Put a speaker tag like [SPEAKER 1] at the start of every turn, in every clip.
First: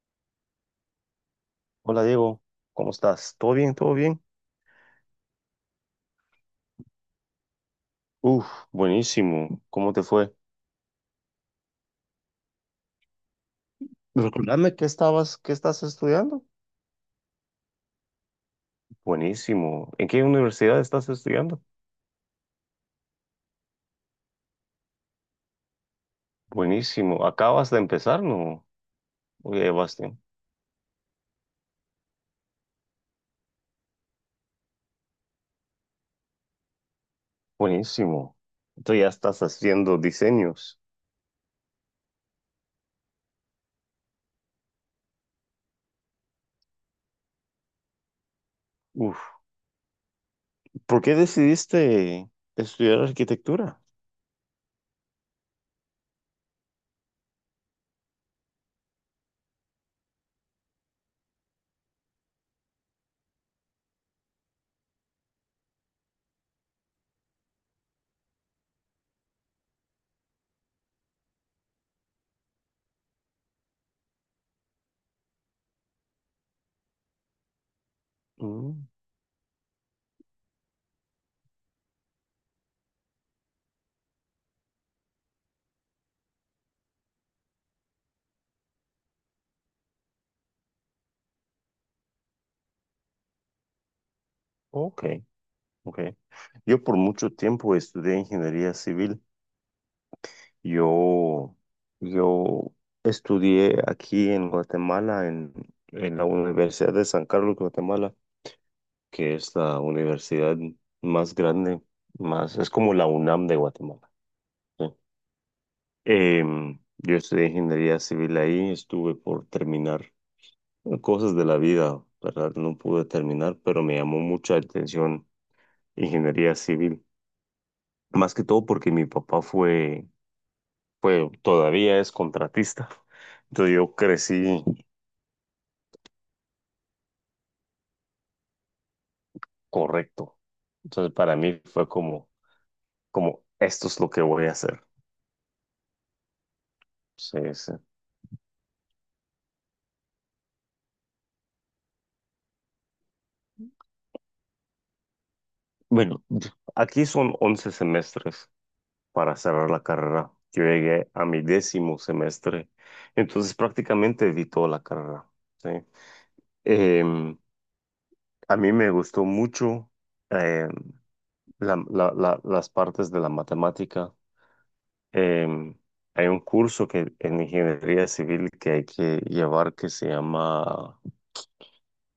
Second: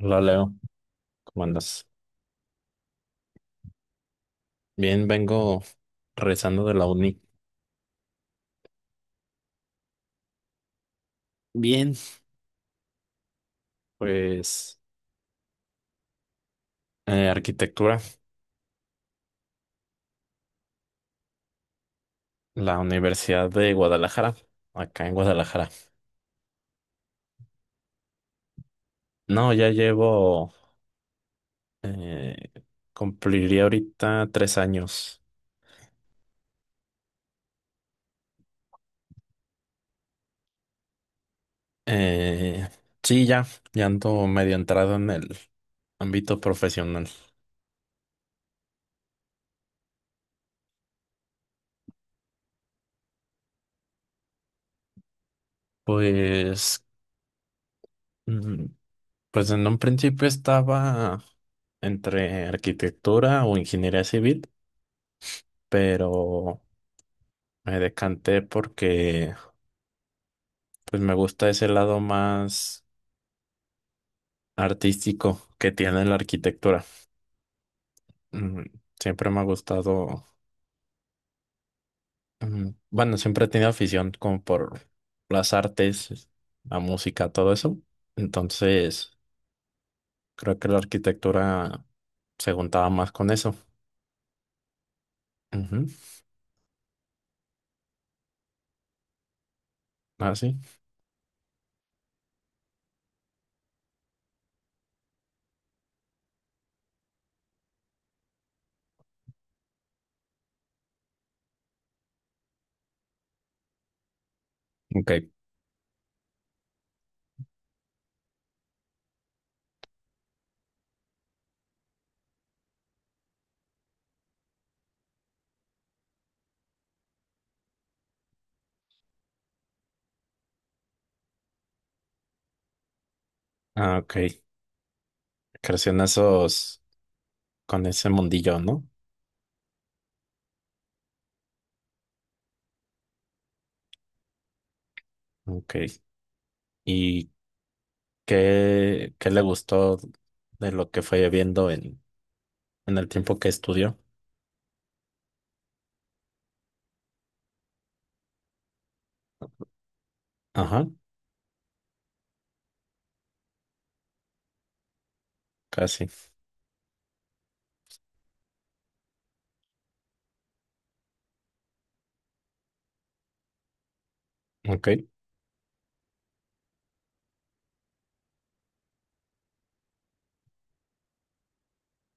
[SPEAKER 1] Hola Leo, ¿cómo andas?
[SPEAKER 2] Hola Diego, ¿cómo estás? ¿Todo bien? ¿Todo bien?
[SPEAKER 1] Bien, vengo regresando de la uni.
[SPEAKER 2] Uf, buenísimo. ¿Cómo te fue?
[SPEAKER 1] Bien,
[SPEAKER 2] Recordame
[SPEAKER 1] pues
[SPEAKER 2] qué estás estudiando.
[SPEAKER 1] arquitectura,
[SPEAKER 2] Buenísimo. ¿En qué universidad estás estudiando?
[SPEAKER 1] la Universidad de Guadalajara, acá en Guadalajara.
[SPEAKER 2] Buenísimo. Acabas de empezar, ¿no?
[SPEAKER 1] No, ya
[SPEAKER 2] Oye, Bastián.
[SPEAKER 1] llevo, eh, cumpliría ahorita 3 años.
[SPEAKER 2] Buenísimo. Entonces ya estás haciendo diseños.
[SPEAKER 1] Eh, sí, ya, ya ando medio entrado en el ámbito profesional.
[SPEAKER 2] Uf, ¿por qué decidiste estudiar arquitectura?
[SPEAKER 1] Pues, mm, pues en un principio estaba entre arquitectura o ingeniería civil, pero me decanté porque pues me gusta ese lado más artístico que tiene la arquitectura. Mm.
[SPEAKER 2] Mm,
[SPEAKER 1] Siempre me ha gustado, bueno, siempre he tenido afición como por las artes, la música, todo eso. Entonces, creo que la arquitectura se juntaba más con eso.
[SPEAKER 2] ok,
[SPEAKER 1] Ujú.
[SPEAKER 2] ok. Yo por mucho tiempo estudié ingeniería civil.
[SPEAKER 1] Ah, sí.
[SPEAKER 2] Yo, yo estudié aquí en Guatemala, en la Universidad de San Carlos, Guatemala, que es la universidad más grande, es como la UNAM de Guatemala. ¿Sí?
[SPEAKER 1] Ok.
[SPEAKER 2] Yo estudié ingeniería civil ahí, estuve por terminar cosas de la vida, ¿verdad? No pude terminar, pero me llamó mucha atención ingeniería civil, más que todo porque mi papá fue, todavía es contratista. Entonces yo
[SPEAKER 1] Ah, ok.
[SPEAKER 2] crecí.
[SPEAKER 1] Creció en esos, con ese mundillo, ¿no?
[SPEAKER 2] Correcto. Entonces, para mí fue como, esto es lo que voy a hacer.
[SPEAKER 1] Ok. ¿Y
[SPEAKER 2] Sí, sí.
[SPEAKER 1] qué, qué le gustó de lo que fue viendo en el tiempo que estudió?
[SPEAKER 2] Bueno, aquí son 11 semestres para cerrar la carrera. Yo
[SPEAKER 1] Ajá,
[SPEAKER 2] llegué a mi décimo semestre, entonces prácticamente vi toda la carrera. Sí.
[SPEAKER 1] casi.
[SPEAKER 2] Em, a mí me gustó mucho em, las partes de la matemática.
[SPEAKER 1] Ok,
[SPEAKER 2] Em, hay un curso que en ingeniería civil que hay que llevar que se llama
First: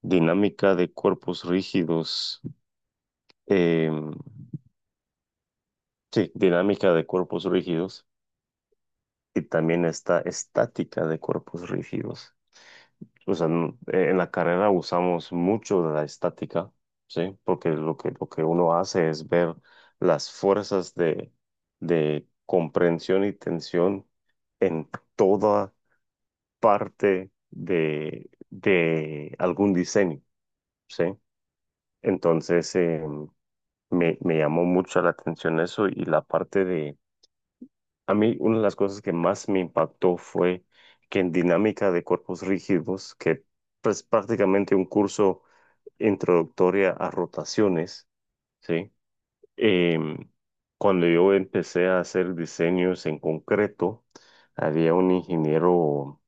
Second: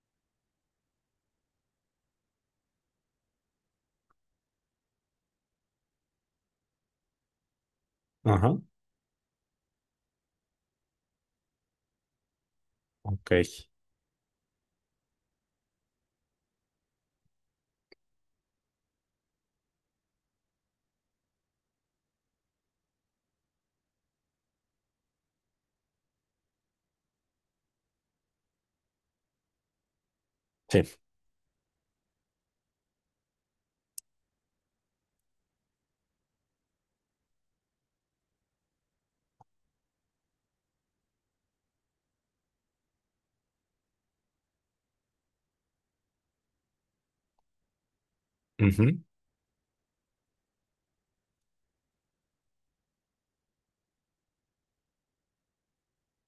[SPEAKER 2] dinámica de cuerpos rígidos. em, sí, dinámica de cuerpos rígidos.
[SPEAKER 1] ajá,
[SPEAKER 2] Y también está estática de cuerpos rígidos.
[SPEAKER 1] ok.
[SPEAKER 2] O sea, en la carrera usamos mucho de la estática, ¿sí? Porque lo que uno hace es ver las fuerzas de comprensión y tensión en toda parte de algún diseño,
[SPEAKER 1] Sí.
[SPEAKER 2] ¿sí? Entonces, me llamó mucho la atención eso y la parte de, a mí una de las cosas que más me impactó fue que en dinámica de cuerpos rígidos, que es prácticamente un curso introductoria a rotaciones, ¿sí?
[SPEAKER 1] Ujú,
[SPEAKER 2] Em, cuando yo empecé a hacer diseños en concreto, había un ingeniero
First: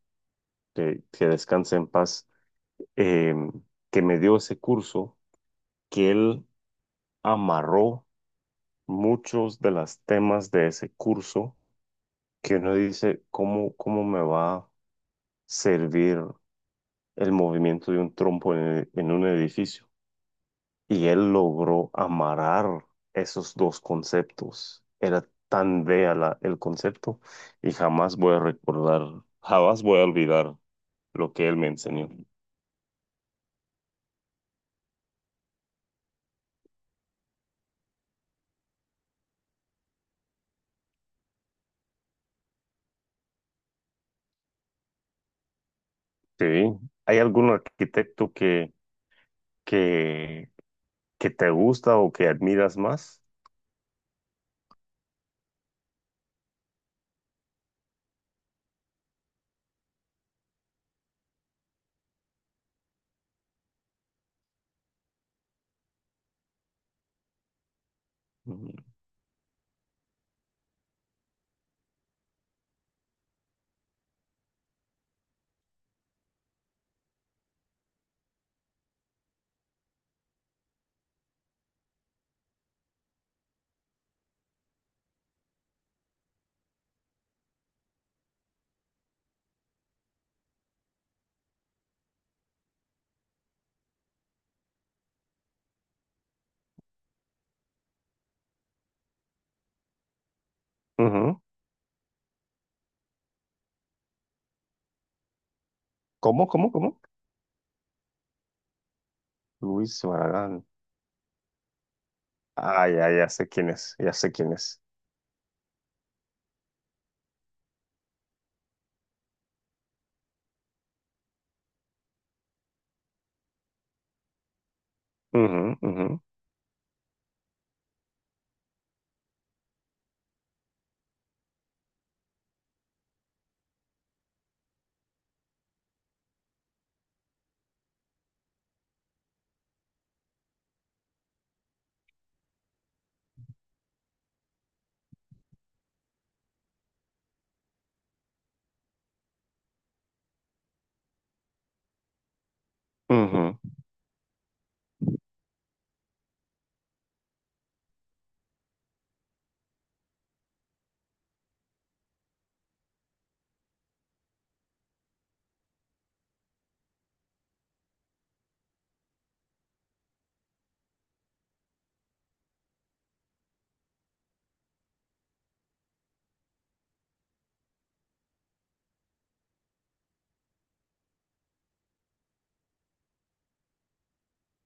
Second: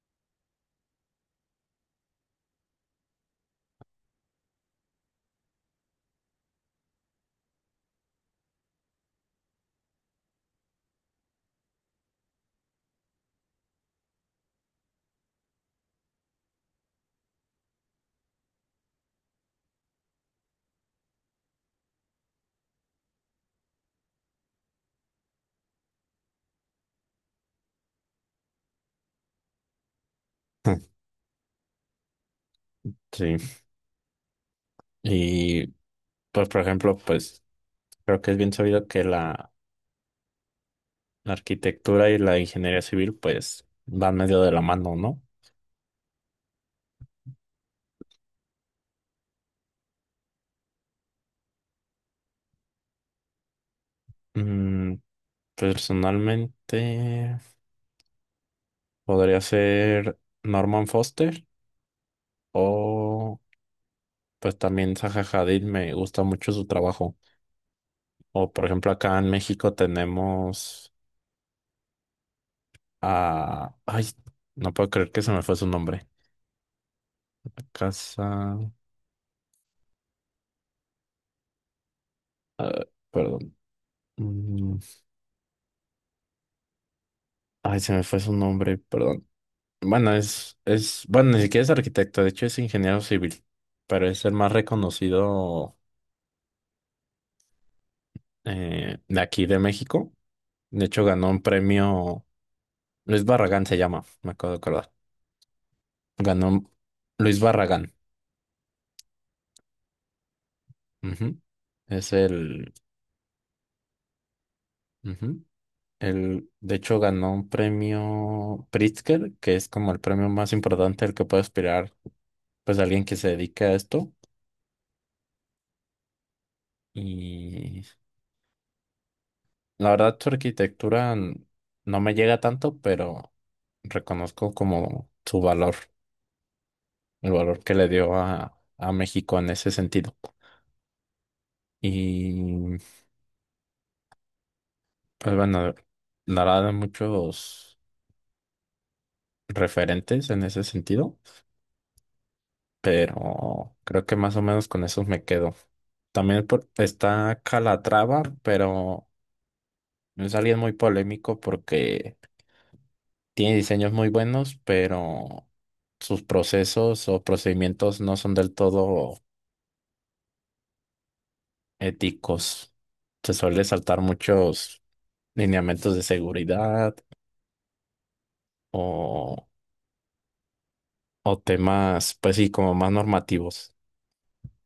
[SPEAKER 2] que descansa en paz, em, que me dio ese curso, que él amarró muchos de los temas de ese curso que uno dice, ¿cómo me va a servir el movimiento de un trompo en un edificio? Y él logró amarrar esos dos conceptos. Era tan bella el concepto y jamás voy a olvidar
[SPEAKER 1] ah,
[SPEAKER 2] lo que él me enseñó.
[SPEAKER 1] sí. Y pues, por ejemplo, pues creo que es bien sabido que la arquitectura y la ingeniería civil pues van medio de la mano, ¿no?
[SPEAKER 2] Sí, ¿hay algún arquitecto que, que te gusta o que admiras más?
[SPEAKER 1] Mm, personalmente podría ser Norman Foster o pues también Zaha Hadid, me gusta mucho su trabajo. O por
[SPEAKER 2] Ujú.
[SPEAKER 1] ejemplo, acá en México tenemos a... Ay, no puedo creer que se me fue su nombre. Casa... ah, perdón. Mm, Ay, se me fue su nombre, perdón. Bueno, es, bueno, ni siquiera es arquitecto, de hecho es ingeniero civil, pero es el más reconocido de aquí de México. De hecho, ganó
[SPEAKER 2] Ujú.
[SPEAKER 1] un premio... Luis Barragán se llama, me acabo de acordar.
[SPEAKER 2] ¿Cómo,
[SPEAKER 1] Ganó
[SPEAKER 2] cómo, cómo?
[SPEAKER 1] Luis Barragán.
[SPEAKER 2] Luis Barragán.
[SPEAKER 1] Ujú. Es el...
[SPEAKER 2] Ah, ya, ya sé quién es, ya sé quién es.
[SPEAKER 1] ujú. Él, de hecho, ganó un premio Pritzker, que es como el premio más importante al que puede aspirar, pues, alguien que se dedique a esto.
[SPEAKER 2] Ujú, ujú,
[SPEAKER 1] Y la verdad, no me llega tanto, pero reconozco como su valor, el valor que le dio a México en ese sentido. Y, pues, bueno, dará de muchos referentes en ese sentido.
[SPEAKER 2] ujú,
[SPEAKER 1] Pero creo que más o menos con esos me quedo. También está Calatrava, pero es alguien muy polémico porque tiene diseños muy buenos, pero sus procesos o procedimientos no son del todo éticos. Se suele saltar muchos lineamientos de seguridad o, o temas, pues sí, como más normativos.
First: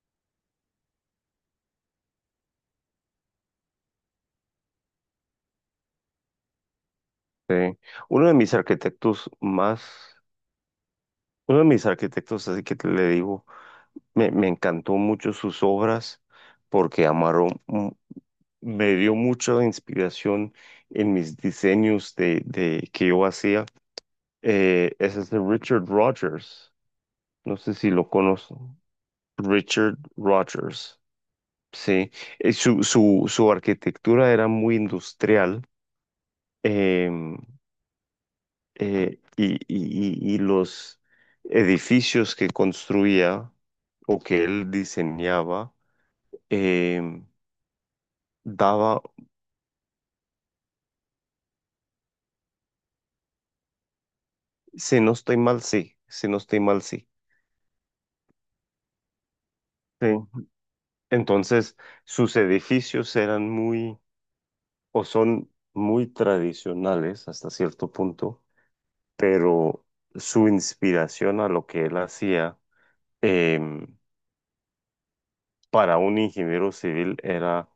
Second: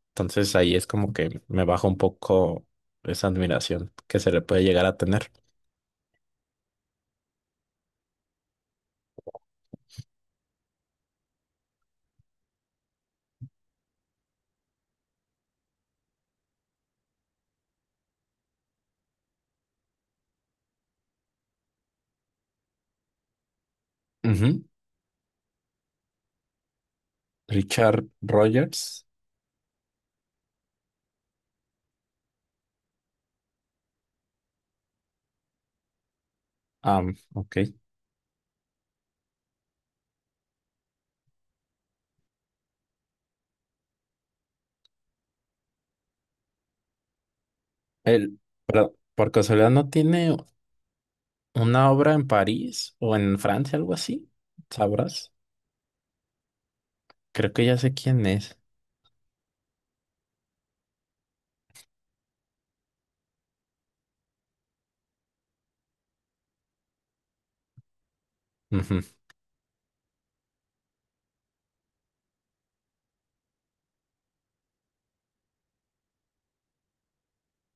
[SPEAKER 1] Entonces ahí es como que me baja un poco esa admiración que se le puede llegar a tener.
[SPEAKER 2] sí. Uno de mis arquitectos más, uno de mis arquitectos, así que te le digo, me encantó mucho sus obras porque amaron, me dio mucha inspiración en mis diseños de que yo hacía. Ese es de Richard Rogers, no sé si lo
[SPEAKER 1] Richard
[SPEAKER 2] conozco.
[SPEAKER 1] Rogers.
[SPEAKER 2] Richard Rogers, sí. Su arquitectura era muy industrial.
[SPEAKER 1] Ah,
[SPEAKER 2] em,
[SPEAKER 1] ok.
[SPEAKER 2] y los edificios que construía o que él diseñaba, eh,
[SPEAKER 1] Él, pero,
[SPEAKER 2] daba,
[SPEAKER 1] por casualidad, ¿no tiene una obra en París o en Francia, algo así?
[SPEAKER 2] si no
[SPEAKER 1] ¿Sabrás?
[SPEAKER 2] estoy mal, sí, si no estoy mal, sí.
[SPEAKER 1] Creo que ya sé quién es.
[SPEAKER 2] Sí. Entonces, sus edificios eran muy, o son muy tradicionales hasta cierto punto,
[SPEAKER 1] Ujú.
[SPEAKER 2] pero su inspiración a lo que él hacía em, para un ingeniero civil era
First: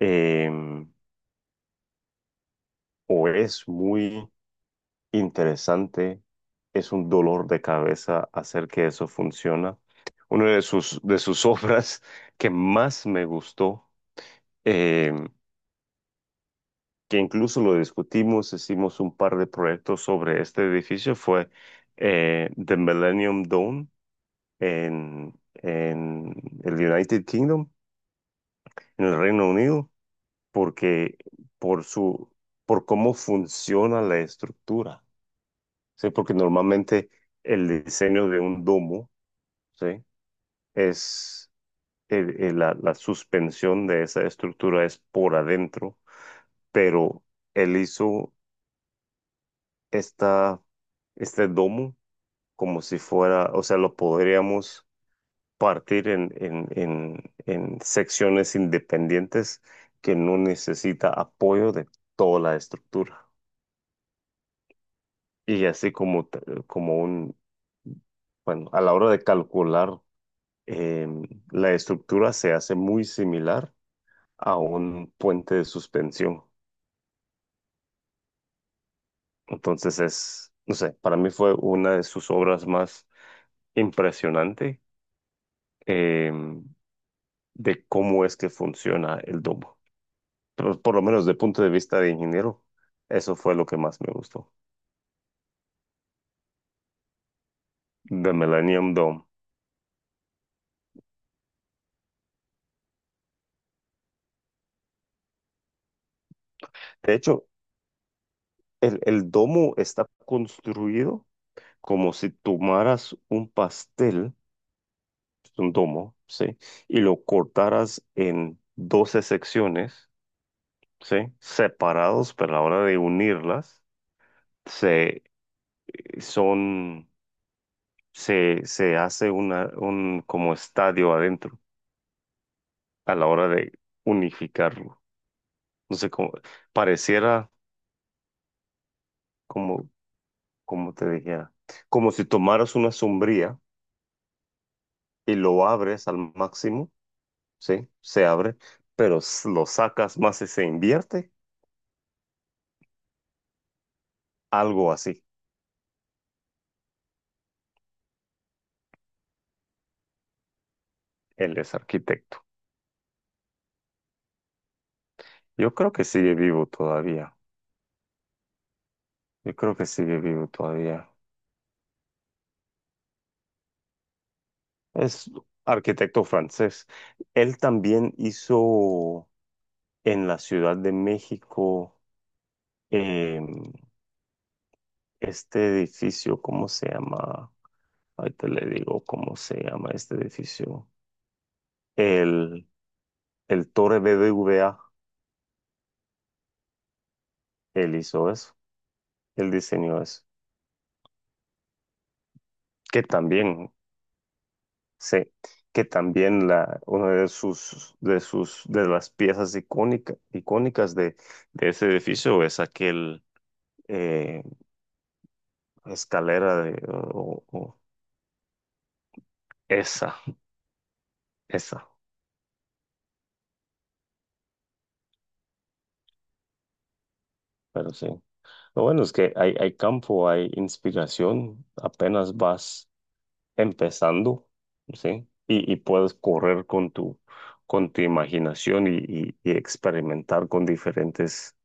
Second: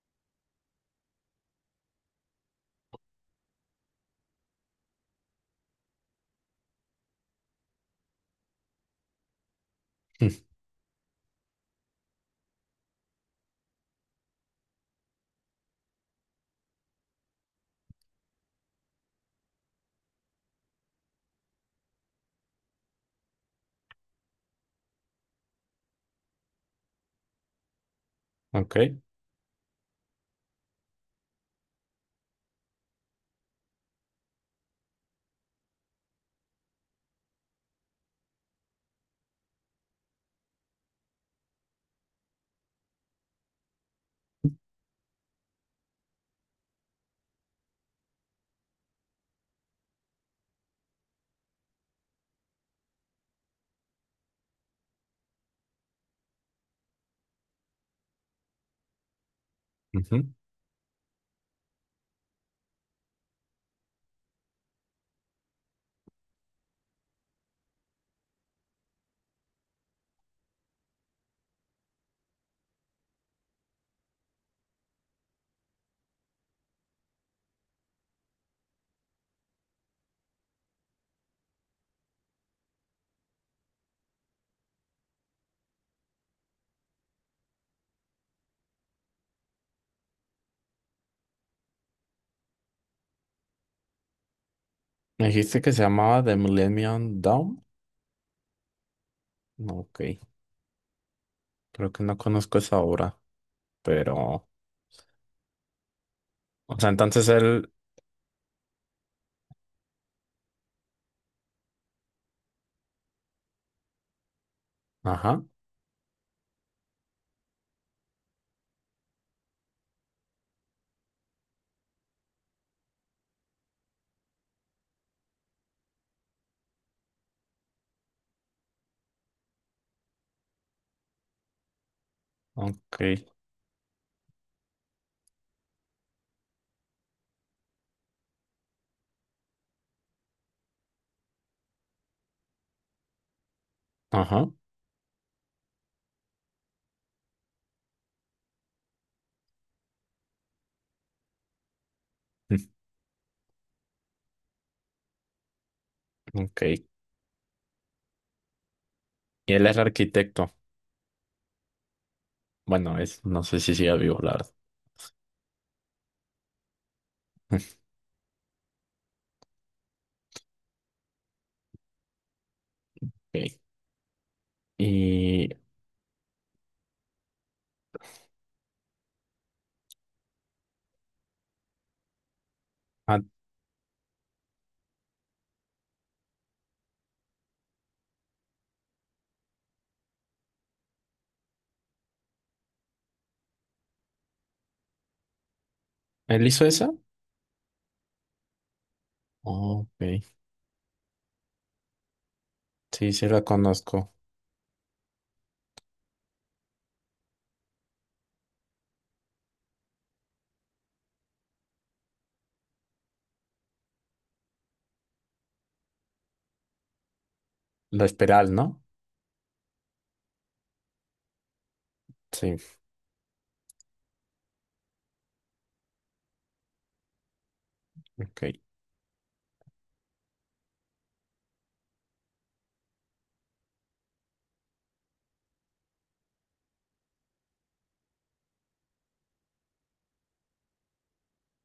[SPEAKER 2] em, o es muy interesante, es un dolor de cabeza hacer que eso funcione. Una de sus obras que más me gustó, eh, que incluso lo discutimos, hicimos un par de proyectos sobre este edificio, fue The Millennium Dome en el United Kingdom,
[SPEAKER 1] Ok.
[SPEAKER 2] en el Reino Unido, porque por su, por cómo funciona la estructura, ¿sí? Porque normalmente el diseño de un domo, ¿sí? Es la suspensión de esa estructura es por adentro, pero él hizo esta, este domo como si fuera, o sea, lo podríamos partir en secciones independientes que
[SPEAKER 1] Ujú.
[SPEAKER 2] no necesita apoyo de toda la estructura. Y así como, como un, bueno, a la hora de calcular, em, la estructura se hace muy similar a un puente de suspensión. Entonces es, no sé, para mí fue una de sus obras más impresionante eh, de cómo es que funciona el domo. Pero por lo menos de punto de vista de ingeniero, eso fue lo que más me gustó,
[SPEAKER 1] Me dijiste que se llamaba The Millennium Dome.
[SPEAKER 2] de Millennium Dome.
[SPEAKER 1] Ok. Creo que no conozco esa obra, pero... O sea,
[SPEAKER 2] De
[SPEAKER 1] entonces
[SPEAKER 2] hecho,
[SPEAKER 1] él...
[SPEAKER 2] el domo está construido como si tomaras un pastel,
[SPEAKER 1] Ajá.
[SPEAKER 2] es un domo, ¿sí? Y lo cortaras en 12 secciones, ¿sí? Separados, pero a la hora de unirlas, se, son, se hace una, un como estadio adentro
[SPEAKER 1] Ok.
[SPEAKER 2] a la hora de unificarlo. No sé cómo, pareciera como, como te dijera, como si tomaras una sombría
[SPEAKER 1] Ajá.
[SPEAKER 2] y lo abres al máximo, ¿sí? Se abre, pero lo sacas más y se invierte, algo así.
[SPEAKER 1] Ok. Y él es arquitecto.
[SPEAKER 2] Él es arquitecto.
[SPEAKER 1] Bueno, es... No sé si sigue vivo, la verdad.
[SPEAKER 2] Yo creo que sigue vivo todavía. Yo creo que sigue vivo todavía.
[SPEAKER 1] Ok.
[SPEAKER 2] Es
[SPEAKER 1] Y...
[SPEAKER 2] arquitecto francés. Él también hizo en la Ciudad de México
[SPEAKER 1] ah,
[SPEAKER 2] eh, este edificio, ¿cómo se llama? Ahorita le digo cómo se llama este edificio. El, el Torre BBVA
[SPEAKER 1] ¿él hizo esa?
[SPEAKER 2] él hizo eso, él diseñó
[SPEAKER 1] Ok.
[SPEAKER 2] eso, que
[SPEAKER 1] Sí, sí la
[SPEAKER 2] también,
[SPEAKER 1] conozco.
[SPEAKER 2] sí, que también una de las piezas icónicas de ese edificio es aquel eh, Escalera de,
[SPEAKER 1] La Esperal, ¿no?
[SPEAKER 2] esa, esa,
[SPEAKER 1] Sí,
[SPEAKER 2] pero sí.
[SPEAKER 1] ok.
[SPEAKER 2] Lo bueno es que hay campo, hay inspiración, apenas vas empezando, ¿sí? Y puedes correr con tu imaginación y experimentar con diferentes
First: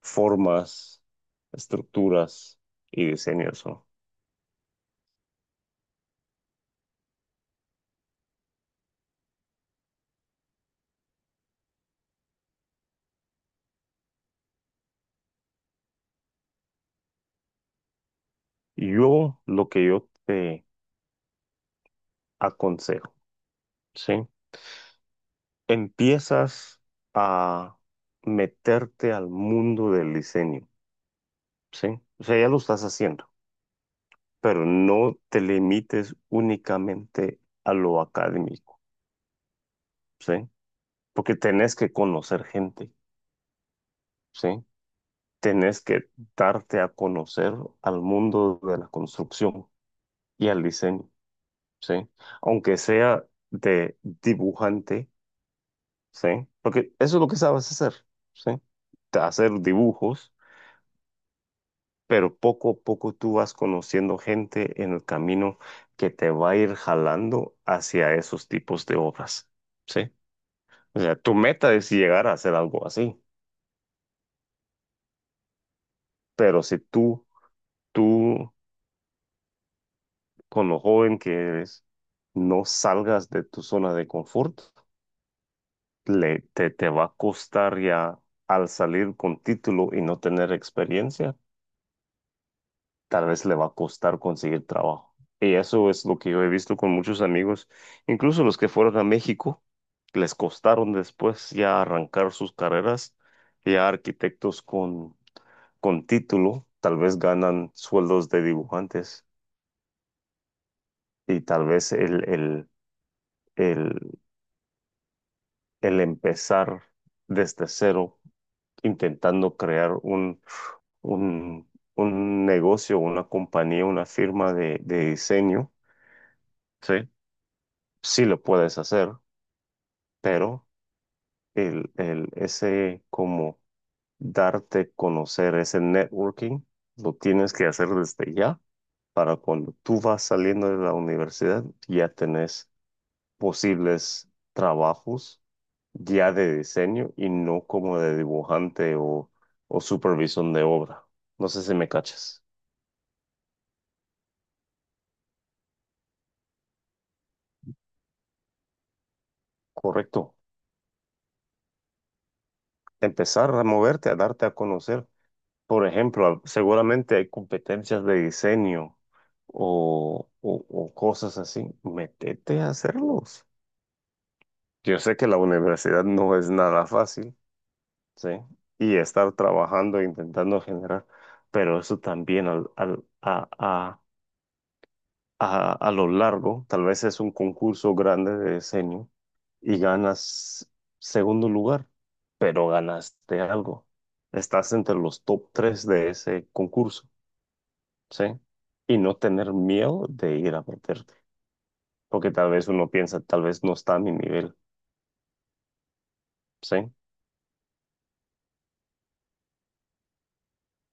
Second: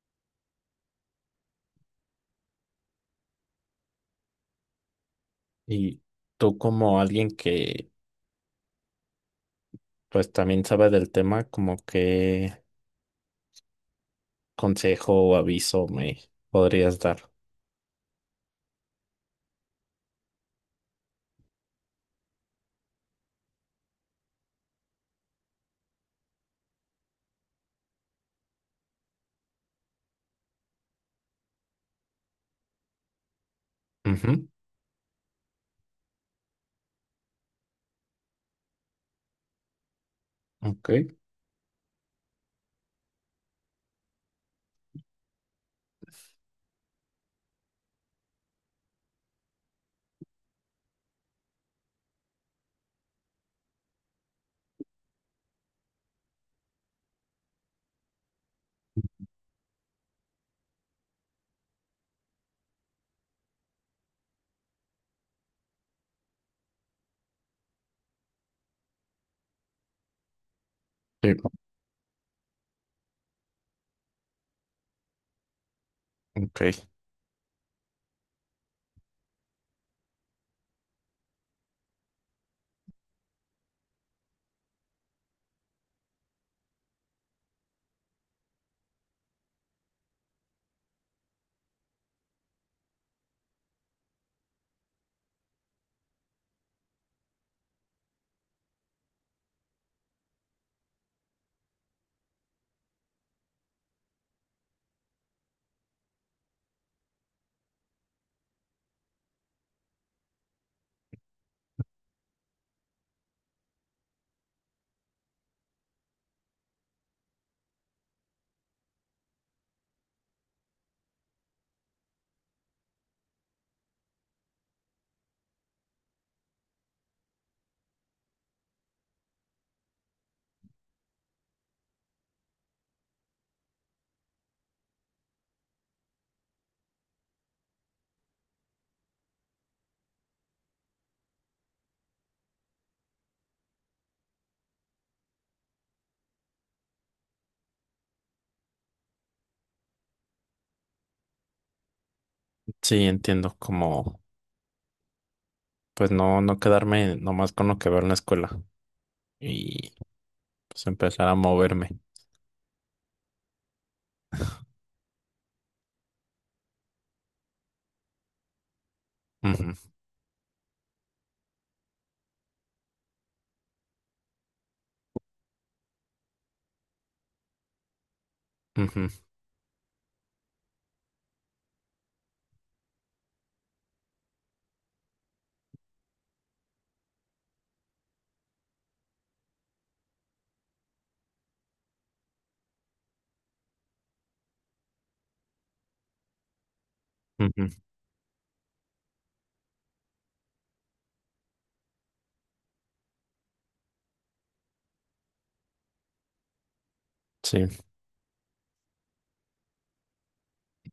[SPEAKER 2] formas, estructuras y diseños, ¿no?
[SPEAKER 1] Y tú como alguien que pues también sabe del tema, como qué consejo o aviso me podrías dar.
[SPEAKER 2] Lo que yo te aconsejo, ¿sí? Empiezas a meterte al mundo del diseño. Sí, o sea, ya lo estás haciendo,
[SPEAKER 1] Ujú,
[SPEAKER 2] pero no te limites únicamente a lo académico, ¿sí?
[SPEAKER 1] ok.
[SPEAKER 2] Porque tenés que conocer gente, ¿sí? Tenés que darte a conocer al mundo de la construcción y al diseño, ¿sí? Aunque sea de dibujante, ¿sí? Porque eso es lo que sabes hacer, ¿sí? Hacer dibujos, pero poco a poco tú vas conociendo gente en el camino que te va a ir jalando hacia esos tipos de obras, ¿sí? O sea,
[SPEAKER 1] Sí,
[SPEAKER 2] tu meta es llegar a hacer algo así, pero
[SPEAKER 1] ok.
[SPEAKER 2] si tú, con lo joven que eres, no salgas de tu zona de confort, te va a costar ya al salir con título y no tener experiencia, tal vez le va a costar conseguir trabajo. Y eso es lo que yo he visto con muchos amigos, incluso los que fueron a México, les costaron después ya arrancar sus carreras, ya arquitectos con título, tal vez ganan sueldos de dibujantes y tal vez el, el empezar desde cero, intentando crear un, un negocio, una compañía, una firma de diseño, ¿sí? Sí lo puedes hacer, pero ese como darte conocer, ese networking, lo tienes que hacer desde ya para cuando tú vas saliendo de la universidad, ya tenés posibles trabajos ya de diseño y no como de dibujante o supervisión de obra. No sé si me cachas.
[SPEAKER 1] Sí, entiendo. Como pues no, no quedarme nomás con lo que veo en la escuela y
[SPEAKER 2] Correcto.
[SPEAKER 1] pues empezar a moverme.
[SPEAKER 2] Empezar a moverte, a darte a conocer. Por ejemplo, seguramente hay competencias de diseño
[SPEAKER 1] Ujú,
[SPEAKER 2] o cosas así. Métete a hacerlos. Yo sé que la universidad no es nada fácil, ¿sí? Y
[SPEAKER 1] ujú,
[SPEAKER 2] estar trabajando e intentando generar, pero eso también a lo largo, tal vez es un concurso grande de diseño y ganas segundo lugar, pero ganaste algo. Estás entre los top tres de ese concurso.
[SPEAKER 1] ujú.
[SPEAKER 2] ¿Sí? Y no tener miedo de ir a meterte, porque tal vez uno piensa, tal vez no está a mi nivel, ¿sí?
[SPEAKER 1] Sí.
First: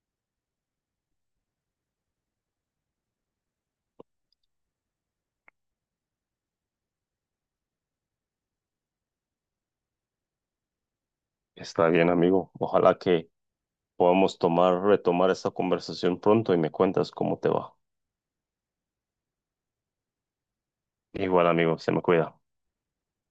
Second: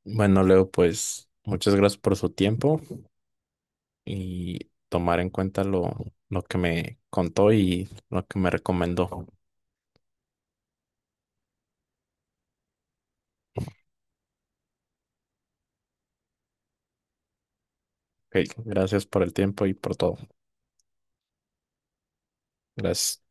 [SPEAKER 1] Bueno, Leo, pues muchas gracias por su tiempo y tomar en cuenta lo que me contó y lo que me recomendó. Ok,
[SPEAKER 2] Está bien, amigo. Ojalá que podamos retomar esta conversación pronto y me cuentas cómo te va.
[SPEAKER 1] gracias por el tiempo y por todo.
[SPEAKER 2] Igual, amigo, se me cuida.
[SPEAKER 1] Gracias.